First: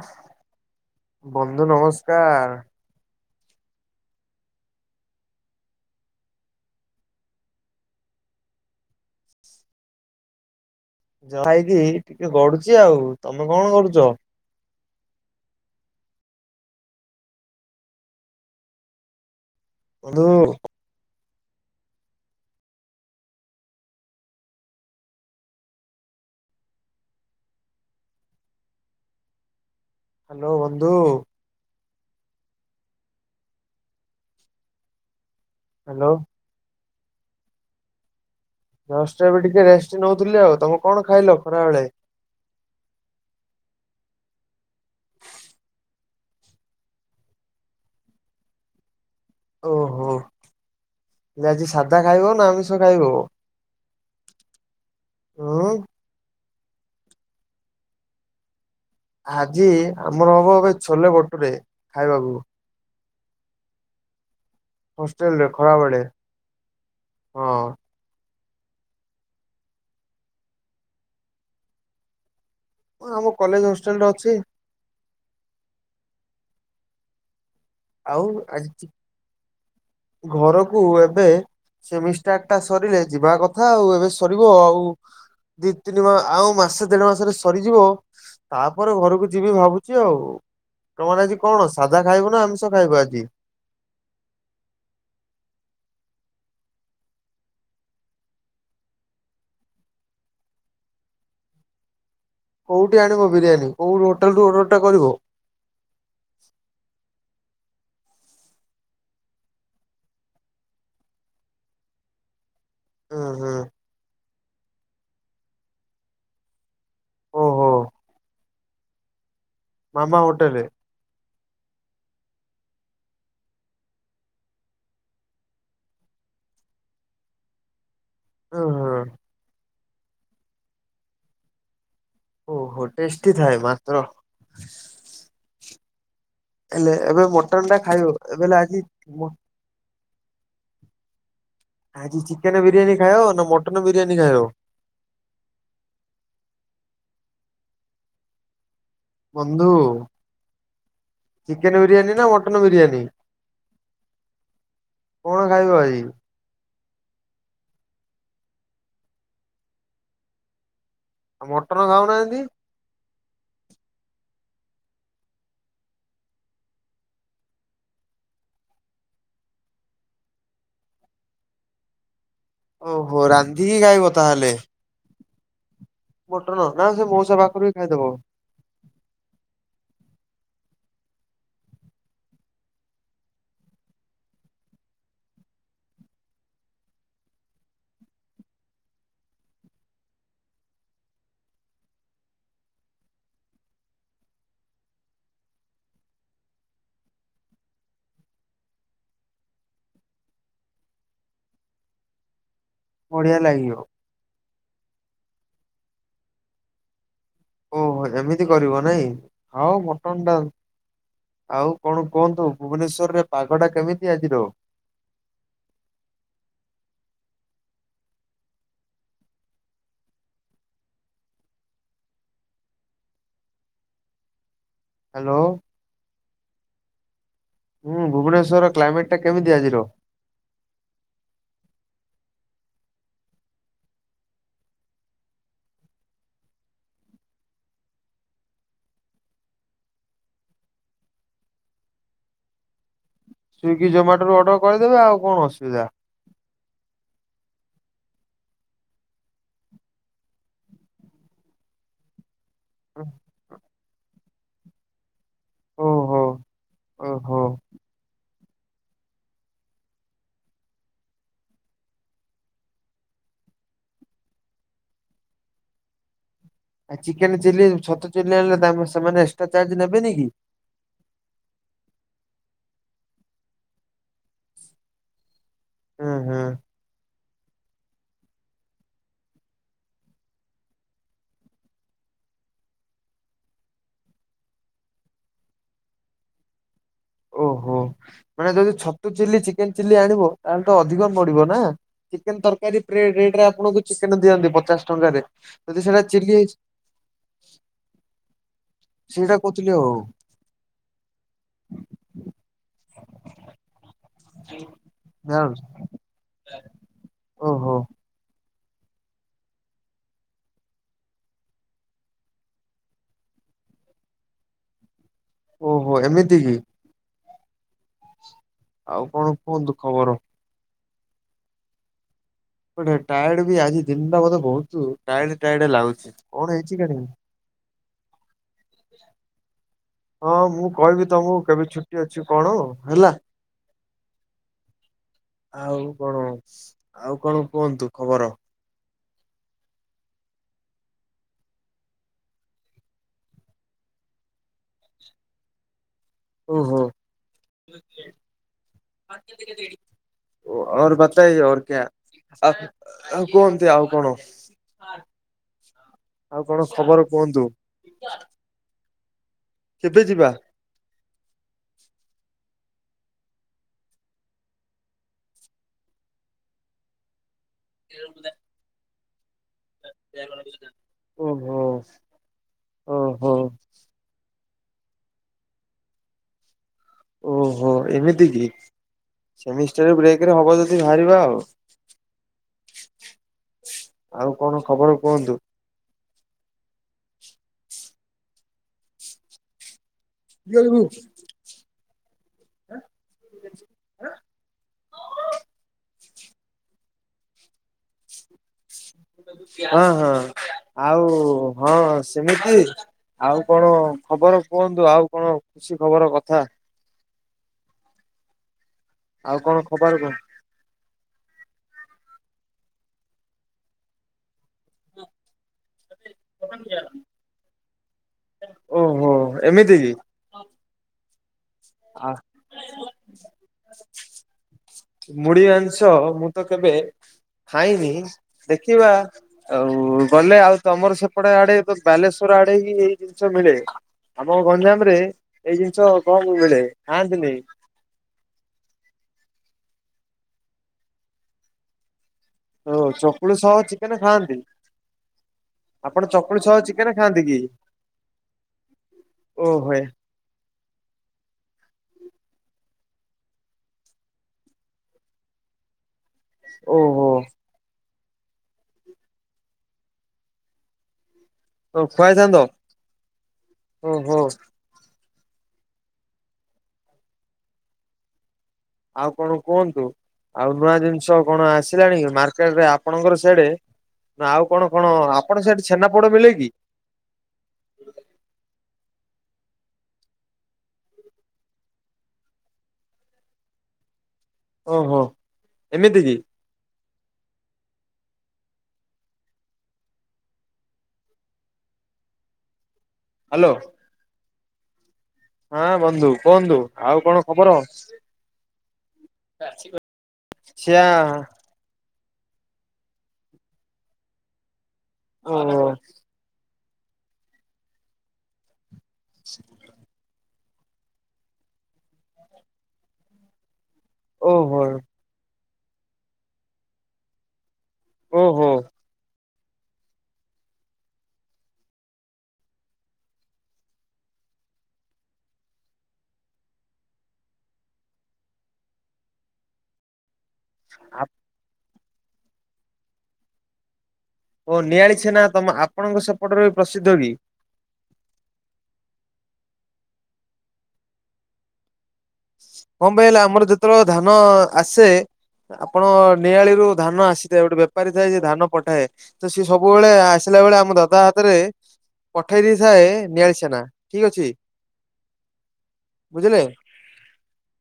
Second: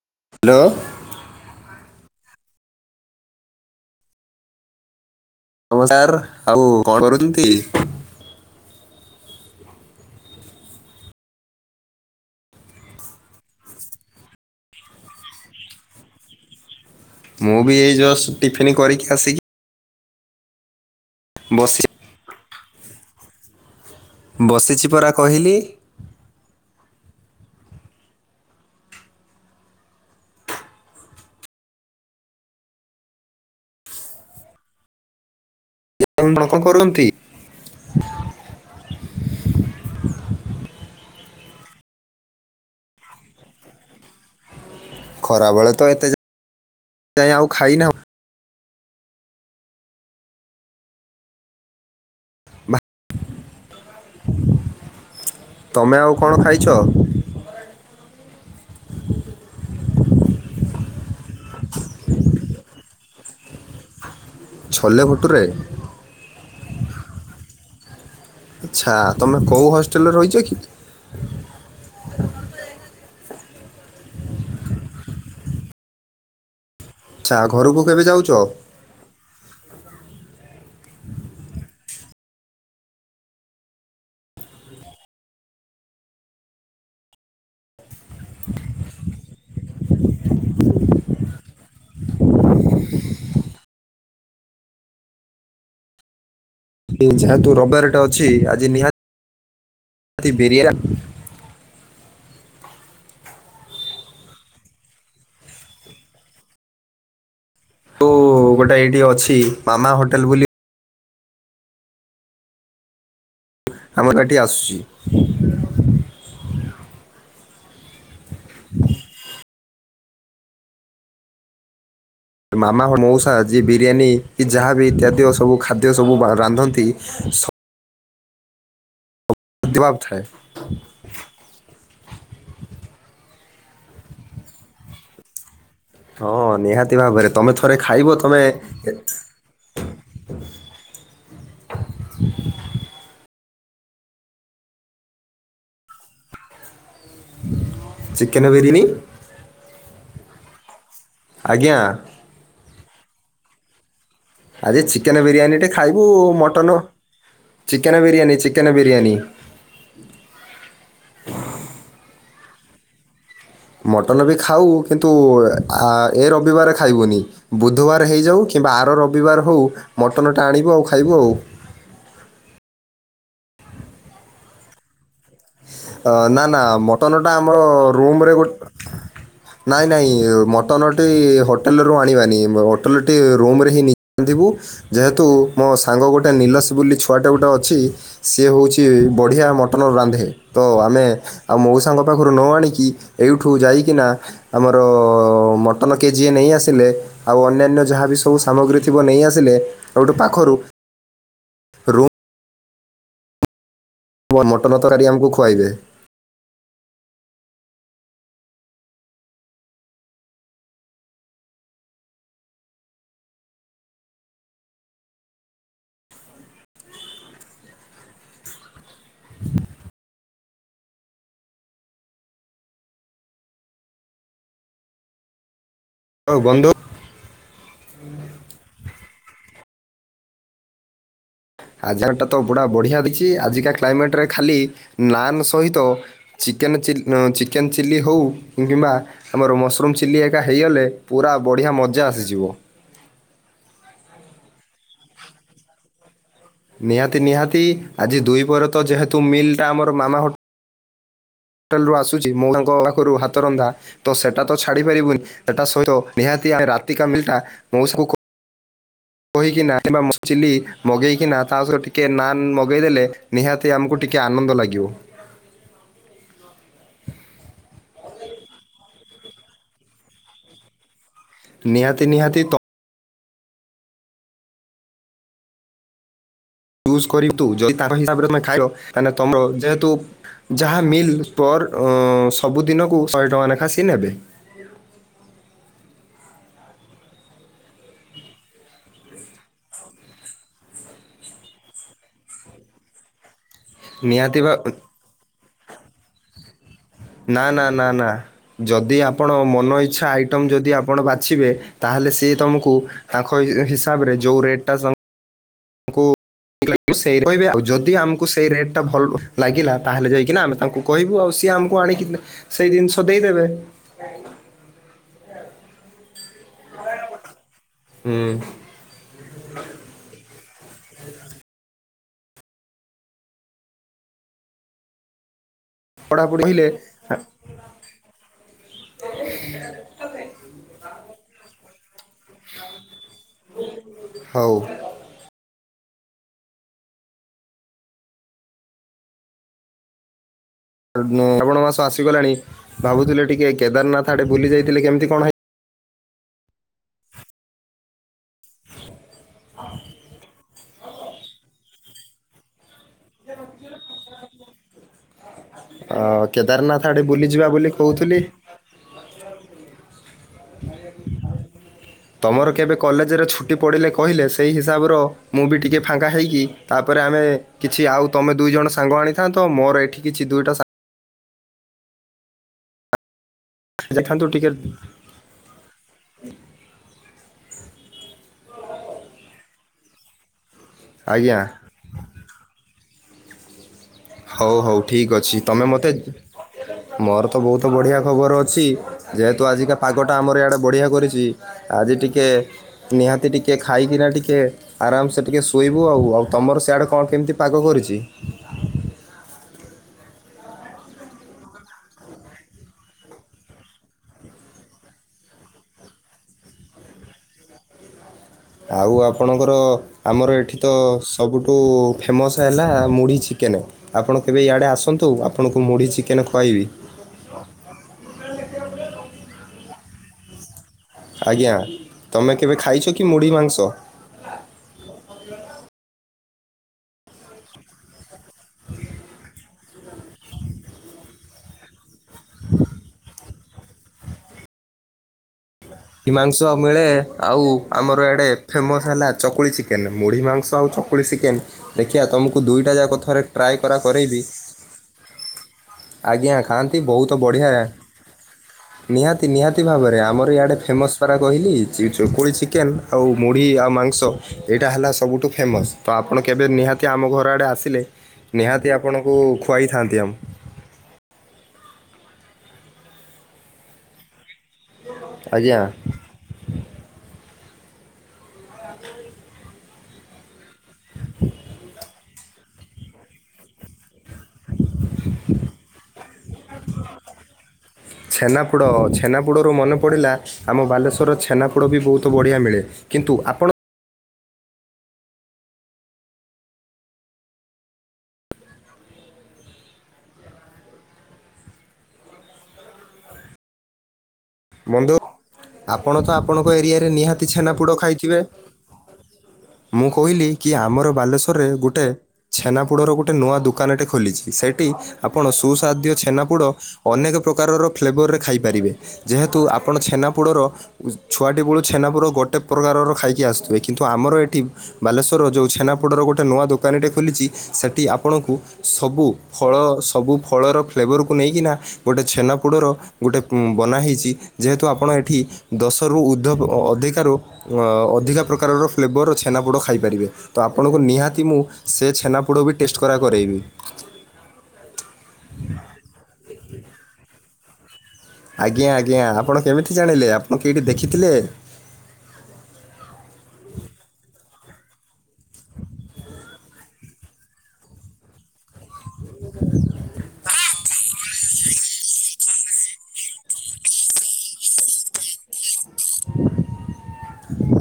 ହସ୍ [inaudible] ହ୍ୟାଲୋ। ବନ୍ଧୁ ନମସ୍କାର। ନମସ୍କାର ଆଉ କଣ କରୁଛନ୍ତି? ଖାଇକି ଟିକେ ଗଡୁଛି ଆଉ ତମେ କଣ କରୁଛ? ମୁଁ ବି ଏଇ ଜଷ୍ଟ ଟିଫନ୍ କରିକି ଆସିକି ବନ୍ଧୁ ବସିଚି ବସିଛି ପରା କହିଲି ହ୍ୟାଲୋ ବନ୍ଧୁ ହ୍ୟାଲୋ ଆପଣ କଣ କରନ୍ତି [unintelligible] ଯଷ୍ଟ ଏବେ ଟିକେ ରେଷ୍ଟ ନେଉଥିଲି ଆଉ ତମେ କଣ ଖାଇଲ ଖରା ବେଳେ? ଖରାବେଳେ ତ ଏତେ ଯା ଆଉ ଖାଇ ନି ଆଉ। ଓହୋ ଆଜି ସାଧା ଖାଇବ ନା ଆମିଷ ଭା- ଖାଇବ? ଉୁଁ। ତମେ ଆଉ କଣ ଖାଇଛ? ଆଜି ଆମର ହବ ଏବେ ଛୋଲେ ବଟୁ ରେ ଖାଇବାକୁ। ଛୋଲେ ଭଟୁରେ ହଷ୍ଟେଲରେ ଖରାବେଳେ ହଁ। ଆଚ୍ଛା ତମେ କୋଉ ହଷ୍ଟେଲରେ ରହିଛ କି? ହଁ ଆମ କଲେଜ ହଷ୍ଟେଲରେ ଅଛି। ଚା ଘରୁକୁ ଆଉ ଆଜି ଘରକୁ ଏବେ ସେମିଷ୍ଟାର ଟା ସରିଲେ ଯିବା କଥା ଆଉ ଏବେ ସରିବ ଆଉ। ଦି ତିନି ମାସ ଆଉ ମାସେ ଦେଢ ମାସରେ ସରିଯିବ ତାପରେ ଘରକୁ ଯିବି ଭାବୁ ଯୋଓ ତମର ଆଜି କଣ ସାଧା ଖାଇବ ନା ଆମିଷ ଖାଇବ ଆଜି? ଯେହେତୁ ରବିବାର ଟା ଅଛି ଆଜି ନିହାତି [unintelligible] କୋଉଠୁ ଆଣିବ ବିରିୟାନୀ କୋଉ ହୋଟେଲ ରୁ ଅର୍ଡରଟା କରିବ? ତୁ ଗୋଟେ ଏଇଠି ଅଛି ମାମା ହୋଟେଲ ବୋଲି ହୁଁ ହୁଁ। ଆମର ଏଠି ଆସୁଛି। ଓହୋ। [unintelligible] ମାମା ହୋଟେଲେ। ମାମାଙ୍କ ମଉସା ଯିଏ ବିରିୟାନୀ କି ଯାହାବି ଇତ୍ୟାଦି ସବୁ ଖାଦ୍ୟ ସବୁ ରାନ୍ଧନ୍ତି। ସବ ହୁଁ ହୁଁ। ଅତିବାବ ଥାଏ। ଓହୋ ଟେଷ୍ଟି ଥାଏ ମାତ୍ର ହଁ ହେଲେ ନିହାତି ଏବେ ଭାବରେ ତମେ ଥରେ ମଟନଟା ଖାଇବ ତମେ ଏବେ ହେଲେ ଆଜି ମ ଆଜି ଚିକେନ ବିରିୟାନୀ ଖାଇବ ନା ମଟନ ବିରିୟାନୀ ଖାଇବ? ଚିକେନ ବିରିୟାନୀ। ବନ୍ଧୁ ଆଜ୍ଞା ଚିକେନ ବିରିୟାନୀ ନା ମଟନ୍ ବିରିୟାନୀ? ଆଜି ଚିକେନ କଣ ବିରିୟାନୀ ଖାଇବ ଟେ ଆଜି? ଖାଇବୁ mutton chicken biryani chicken biryani. ଆଉ ମଟନ ଖାଉନାହାନ୍ତି? ମଟନ ବି ଖାଉ କିନ୍ତୁ ଏ ଆ ରବିବାର ଖାଇବୁନି। ବୁଧବାର ହେଇଯାଉ କିମ୍ବା ଆର ରବିବାର ହୋଉ ମଟନ ଟା ଆଣିବୁ ଆଉ ଖାଇବୁ ଆଉ। ଓହୋ ରାନ୍ଧିକି ଖାଇବ ତାହେଲେ---! ମଟନ ନା ସେ ମଟନଟା ମଉସା ଆମର ପାଖରୁ ବି ଖାଇଦବ। ରୁମରେ ଗୋଟେ ନାଇଁ ନାଇଁ ମଟନ ଟି ହୋଟେଲୁ ଆଣିବାନି ହୋଟେଲଟି ରୁମ୍ ରେ ହିଁ ନେଇଥିବୁ। ଯେହେତୁ ମୋ ସାଙ୍ଗ ଗୋଟେ ନିଲସ ବୋଲି ଛୁଆଟା ଗୋଟେ ଅଛି। ସିଏ ହେଉଛି ବଢ଼ିଆ ମଟନ ରାନ୍ଧେ। ତ ଆମେ ଆଉ ମଉସାଙ୍କ ପାଖରୁ ନ ଆଣିକି ଏଇଠୁ ଯାଇକିନା ଆମର ମଟନ କେଜି ଏ ନେଇ ଆସିଲେ, ଆଉ ଅନ୍ୟାନ୍ୟ ଯାହାବି ସବୁ ସାମଗ୍ରୀ ଥିବ ନେଇଆସିଲେ ସବୁଠୁ ପାଖରୁ, ରୁମ ବଢିଆ ଲାଗିବ। ପୁଅ ମଟନ ତରାଡି ଆମକୁ ଖୁଆଇବେ। ଓହୋ ଏମିତି କରିବ ନାଇଁ ଆଉ ମଟନ ଟା। ଆଉ କଣ କୁହନ୍ତୁ ଭୁବନେଶ୍ଵରରେ ପାଗ ଟା କେମିତି ଆଜିର। ହ୍ୟାଲୋ ଆଉ ବନ୍ଧୁ, ହୁଁ ଭୁବନେଶ୍ଵ ର କ୍ଲାଇମେଟ୍ ଟା କେମିତି ଆଜିର? ଆଜଟା ତ ପୁରା ବଢ଼ିଆ ଦେଇଛି ଆଜିକା କ୍ଲାଇମେଟରେ ଖାଲି ନାନ୍ ସହିତ। ଚିକେନ ଚ ଚିକେନ୍ ଚିଲ୍ଲି ହଉ କିମ୍ବା, ଆମର ମସରୁମ୍ ଚିଲିହେକା ହେଇଗଲେ ପୁରା ବଢ଼ିଆ ମଜା ଆସିଯିବ। ସ୍ଵିଗି ଜୋମାଟୋରୁ ଅର୍ଡ଼ରଦେ ଆଉ କଣ ଅସୁବିଧା! ନିହାତି ନିହାତି ଆଜି ଦୁଇ ପହରେ ତ ଯେହେତୁ ମିଲ୍ ଟା ଆମର ମାମା ହ, ହୋଟଲୁ ଆସୁଛି ମୁଁ ତାଙ୍କ ପାଖରୁ ହାତ ରନ୍ଧା ତ ସେଟା ତ ଛାଡି ପାରିବୁନି। ହେଟା ସହିତ ଓହୋ ନିହାତି ରାତିକା ମିଲ ଓହୋ। ଟାମଉସା, କ ହିକିନା କିମ୍ବା ମସୃମ ଚିଲି ମଗେଇକିନା ତା ସହିତ ଟିକେ ନାନ୍ ମଗେଇଦଲେ, ନିହାତି ଆମକୁ ଟିକିଏ ଆନନ୍ଦ ଲାଗିବ। ଚିକେନ ଚିଲ୍ଲି ଛତୁ ଚିଲି ଆଣିଲେ ସେମାନେ ଏକ୍ସଟ୍ରା ଚାର୍ଜ ନେବେନି କି? ନିହାତି ନିହାତିତ ହୁଁ ହୁଁ ଚୁଜ କର ତୁ ଯଦି ତାଙ୍କ ହିସାବରେ ତମେ ଖାଇବହେଲେ ତର ଯେହେତୁ [unintelligible] ଯାହା ମିଲ୍ ପ ସବୁଦିନକୁ ଶହେ ଟଙ୍କା ନେଖା ସେ ନେବେ। ଓହୋ ମାନେ ଯଦି ଛତୁ ଚିଲି ଚିକେନ ଚିଲି ଆଣିବ ତାହେଲେ ତ ଅଧିକ ମଡିବ ନା! ଚିକେନ ତରକାରୀ ଟ୍ରେ ରେଟରେ ଆପଣଙ୍କୁ ଚିକେନ ନିହାତି ବା ଦିଅନ୍ତି ପଚାଶ ଟଙ୍କାରେ ଯଦି ସେଟା ଚିଲି ହେଇଛି। ନା ନା ନା ନା ଯଦି ସେଇଟା ଆପଣ କହୁଥିଲି ମନ ଆଉ ଇଚ୍ଛାଇ ଆଇ, ଆଇଟମ ଯଦି ଆପଣ ବାଛିବେ ତାହେଲେ ସେ ତମକୁ ତାଙ୍କ ହିସାବରେ ଯୋଉ ରେଟ୍ ଟା ସେମାନଙ୍କୁ ହଁ [unintelligible] ସେଇ କହିବେ ଆଉ ଯଦି ଆମକୁ, ସେଇ ରେଟ୍ ଟା ଭଲ ଲାଗିଲା ତାହେଲେ ଯାଇକିନା ଆମେ ତାଙ୍କୁ କହିବୁ ଆଉ ସିଏ ଆମକୁ ଆଣିକି। ସେଇ ଜିନିଷ ଦେଇଦେବେ। ଓହୋ ଏମିତି କି? ହୁଁ ଆଉ କଣ କୁହନ୍ତୁ ଖବର? ଟାଏ ଡ ବି ଆଜି ଦିନଟା ମତେ ବହୁତୁ ଟାଏଡ ଟାଏଡ ଲାଗୁଛି ପଢାପଢି କଣ ହେଲେ ହେଇଛି କକେଜାଣି। ହଁ ମୁଁ କହିବି ତମକୁ କେବେ ଛୁଟି ଅଛି କଣ ହେଲା। ହଉ। ଆଉ କଣ ଆଉ କଣ କୁହନ୍ତୁ ଖବର। ଶ୍ରାବଣ ମାସ ଆସିଗଲାଣି ଭାବୁଥିଲେ ଟିକେ କେଦାରନାଥ ଆଡେ ବୁଲି ଯାଇଥିଲେ କେମିତି କଣ ହେଇ ଓୁ ହୋ ଓ [unintelligible] ଓର ବତାଇୟେ ଓର କ୍ୟା। ଆଉ କୁହନ୍ତି ଆଉ କଣ ଅ ଆଉ କଣ କେଦାରନାଥ ଆଡେ ଖବର ବୁଲିଯିବା କୁହନ୍ତୁ। ବୋଲି କହୁଥିଲି କେବେ ଯିବା। ତମର କେବେ କଲେଜରେ ଛୁଟି ପଡ଼ିଲେ କହିଲେ ସେଇ ହିସାବର ମୁଁ ବି ଟିକିଏ ଫାଙ୍କା ହୋଇଇକି ତାପରେ ଆମେ କିଛି ଆଉ ତମେ ଦୁଇ ଜଣ ସାଙ୍ଗ ଆଣିଥାନ୍ତ ମୋର ଏଠି କିଛି ଦୁଇଟା ସା ଓ ହୋଁ ଓ ହୋଁ। ଦେଖାନ୍ତୁ ଟିକେଟ୍ ଓହୋ ଏମିତି କି ସେମି ବ୍ରେକରେ ହବ ଯଦି ବାହାରିବା ଆଜ୍ଞା ଆଉ। ଆଉ ହଉ କଣ ହଉ ଖବର ଠିକ କୁହନ୍ତୁ? ଅଛି ତମେ ମତେ ମୋର ତ ବହୁତ ବଢିଆ ଖବର ଅଛି ଯେହେତୁ ଆଜିକା ପାଗଟା ଆମର ଆଡ଼େ ବଢ଼ିଆ କରିଛି। ଆଜି ଟିକେ ନିହାତି ଟିକେ ଖାଇକିନା ଟିକେ ଆରାମସେ ଟିକେ ଶୋଇବୁ ଆଉ ଆଉ ତମର ସିଆଡେ କଣ କେମିତି ପାଗ କରିଛି? ହଁ ହଁ ଆଉ ହଁ ସେମିତି। ଆଉ କଣ ଖବର କୁହନ୍ତୁ ଆଉ କଣ ଖୁସି ଖବର କଥା। ଆଉ ଆପଣଙ୍କର କଣ ଖବର କୁହ ଆମର ଏଠି। ତ ସବୁଠୁ ଫେମସ୍ ହେଲା ମୁଢ଼ି ଚିକେନ। ଆପଣ କେବେ ଇଆଡେ ଆସନ୍ତୁ ଆପଣଙ୍କୁ ମୁଢି ଚିକେନ ଓହୋ ଏମିତି କି? ଆଜ୍ଞା ତମେ କେବେ ଖାଇଛ କି ମୁଢ଼ି ମାଂସ ମାସ? ମୁଢ଼ି ମାଂଶ ମୁଁ ତ କେବେ ଖାଇନି ଦେଖିବା- ଆଉ ଗଲେ ଆଉ ତମର ସେପଟେ ଆଡେ ତ ବାଲେଶ୍ୱର ଆଡେ ହିଁ ହେଇ ଜଷ ମିଳେ ଆମ ଗଞ୍ଜାମ ରେ ଏଇ ଜିନିଷ ମୁଢ଼ି କଣ ମାଂସ ମିଳେ ଖାଆନ୍ତିନି। ଆଉ ଆମର ଏଆଡ଼େ ଫେମସ୍ ହେଲା ଚକୁଳି ଚିକେନ ମୁଢ଼ି ମାଂସ ଆଉ ଚକୁଳି ଚିକେନ୍ ଦେଖିବା ତୁମକୁ ଓ ଦୁଇଟା ଯାକ କ ଥାରେ ଚକୁଳି ସହ ଟ୍ରାଏ କରା ଚିକେନ କରେଇବି। ଖାଆନ୍ତି ଆପଣ ଆଜ୍ଞା ଚକୁଳି ସହ ଖାଆନ୍ତି ଚିକେନ ବହୁତ କି? ବଢିଆ। ନିହାତି ନିହାତି ଓହୋ ଭାବରେ ଆମର ଇଆଡେ ଫେମସ୍ ପାରା କହିଲି ଚକୁଳି ଚିକେନ୍ ଆଉ ମୁଢ଼ି ଆଉ ମାଂସ ଏଇଟା ହେଲା ସବୁଠୁ ଫେମସ୍। ତ ଆପଣ କେବେ ନିହାତି ଆମ ଓହୋ ଘର ଆଡ଼େ ଆସିଲେ ନିହାତି ଆପଣଙ୍କୁ ଖୁଆଇଥାନ୍ତି ଆମ ଓ ଖୁଆଇଥାନ୍ତ ଓହୋ। ଆଜ୍ଞା। ଆଉ କଣ କୁହନ୍ତୁ ଆଉ ନୂଆ ଜିନିଷ କଣ ଆସିଲାଣି ମାର୍କେଟରେ ଆପଣଙ୍କର ସେଇଡ ନା ଆଉ କଣ କଣ ଆପଣଙ୍କ ସେଆଡ଼େ ଛେନାପୋଡ ମିଳେ କି? ଛେନାପୋଡ଼ ଛେନାପୋଡ଼ରୁ ମନେ ପଡ଼ିଲା ଆମ ବାଲେଶ୍ୱରର ଛେନାପୋଡ଼ ବି ବହୁତ ବଢ଼ିଆ ମିଳେ କିନ୍ତୁ ଆପଣ ଓହୋ ଏମିତି କି? ହ୍ୟାଲୋ। ବନ୍ଧୁ ହଁ ଆପଣ ବନ୍ଧୁ ତ ଆପଣଙ୍କ କୁହନ୍ତୁ ଏରିଆରେ ଆଉ କଣ ନିହାତି ଖବର? ଛେନାପୋଡ ଖାଇଥିବେ? ମୁଁ କହିଲି କି ଛିଆ ଆମର ବାଲେଶ୍ବରରେ ଗୋଟେ। ଛେନାପୋଡର ଗୋଟେ ନୂଆ ଦୋକାନଟେ ଖୋଲିଛି ସେଇଠି ଆପଣ ଓହୋ ସୁସ୍ଵାଦ୍ୟ ଛେନାପୋଡ଼ ଅନେକ ପ୍ରକାରର ଫ୍ଲେଭରରେ ଖାଇପାରିବେ ଯେହେତୁ ଆ ଆପଣ ଛେନାପୋଡ଼ର ଛୁଆଟି ବେଳୁ ଛେନାପୋଡ଼ ଗୋଟେ ପ୍ରକାରର ଖାଇକି ଆସୁ କିନ୍ତୁ ଆମର ଏଠି ଓହୋ ବାଲେଶ୍ୱରର ଯୋଉ ଛେନାପୋଡ଼ର ଗୋଟେ ନୂଆ ଦୋକାନୀଟେ ଖୋଲିଛି ସେ ଠି ଆପଣଙ୍କୁ ଓହୋ ସବୁ ଫଳ ସବୁ ଫଳର ଫ୍ଲେଭରକୁ ନେଇକିନା ଗୋଟେ ଛେନାପୋଡ଼ର ଗୋଟେ ବନା ହେଇଛି। ଯେହେତୁ ଆପଣ ଏଠି ଦଶରୁ ଉର୍ଦ୍ଧ ଅଧିକାରୁ ଅ ଅଧିକା ପ୍ରକାରର ଫ୍ଲେବର ଛେନାପୋଡ ଖାଇପାରିବେ। ତ ଆପଣଙ୍କୁ ନିହାତି ମୁଁ ସେ ଛେନାପୋଡ଼ ବି ଟେଷ୍ଟ କରା କରେଇବି। ଓ ନିଆଳି ଛେନା ତମେ ଆପଣଙ୍କ ସେପଟରେ ପ୍ରସିଦ୍ଧ କି? ଆଜ୍ଞା ଆଜ୍ଞା ଆପଣ କେମିତି ଜାଣିଲେ ଆପଣ କେଇଠି ଦେଖିଥିଲେ। କଣ ପାଇଁ ନା ଆମର ଯେତେବେଳେ ଧାନ ଆସେ। ଆପଣ ନିଆଳିରୁୁ ଧାନ ଆସିଥାଏ। ଗୋଟେ ବେପାରୀ ଥାଏ ଯେ ଧାନ ପ ତ ସିଏ ସବୁବେଳେ ଆସିଲା ବେଳେ ଆମର ଦାଦା ହାତରେ ପଠେଇ ଦେଇଥାଏ ନିଆଳି ସେନା ଠିକ ଅଛି। ବୁଝିଲେ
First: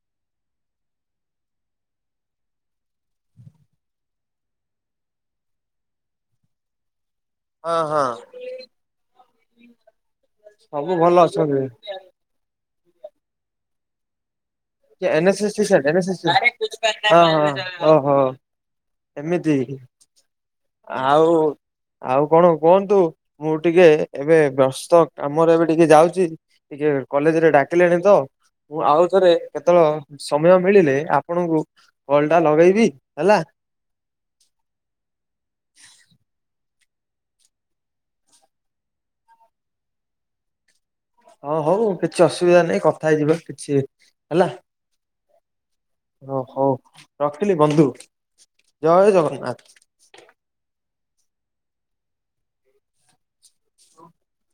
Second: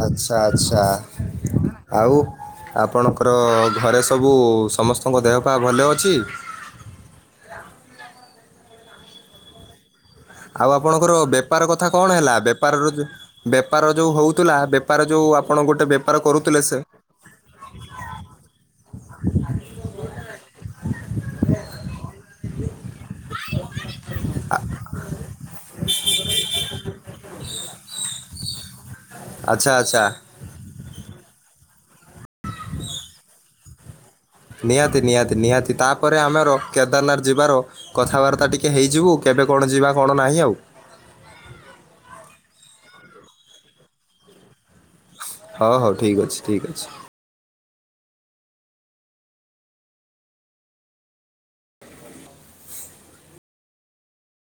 ଆଚ୍ଛା ଆଚ୍ଛା ଆଉ ଆପଣଙ୍କର ଘରେ ସବୁ ସମସ୍ତଙ୍କ ଦେହ ପା ଭଲ ଅଛି। ହଁ ହଁ ଆଉ ସବୁ ଆପଣଙ୍କର ଭଲ ଅଛନ୍ତି। ବେପାର କଥା କଣ ହେଲା। ବେପାରରୁ ବେପାର ଯୋଉ ହଉଥିଲା ବେ ବେପାର ଏନ୍ ଯୋଉ ଏସ୍ ଏସ୍ ଟି ଆପଣ ସାର୍ଟ ଗୋଟେ ଏନ୍ ଏସ୍ ଏସ୍ ବେପାର କରୁଥିଲେ ଟି ସେ ସାର୍ଟ ହଁ ହଁ ଓ ହୋ ଏମିତି ଆଉ ଆଉ କଣ କୁହନ୍ତୁ ମୁଁ ଟିକେ ଏବେ ବ୍ୟସ୍ତ କାମରେ ଏବେ ଟିକେ ଯାଉଚି। ଟିକେ କଲେଜରେ ଡାକିଲେଣି ତ ମୁଁ ଆଉ ଥରେ ଆଚ୍ଛା ଏତଳ ଆଚ୍ଛା ସମୟ ମିଳିଲେ ଆପଣଙ୍କୁ କଲଟା ଲଗେଇବି ହେଲା। ନିହାତି ନିହାତି ନିହାତି ତାପରେ ଆମର କେଦାରନାଥ ଯିବାର କଥାବାର୍ତ୍ତା ଟିକେ ହେଇଯିବୁ କେବେ କଣ ଯିବା କଣ ନାହିଁ ଆଉ। ଅ ହଉ କିଛି ଅସୁବିଧା ନାହିଁ କଥା ହେଇଯିବା କିଛି ହେଲା। ହଉ ହଉ ଠିକ୍ ଅଛି ଓ ଠିକ୍ ହଉ ଅଛି। ରଖିଲି ବନ୍ଧୁ ଜୟ ଜଗନ୍ନାଥ।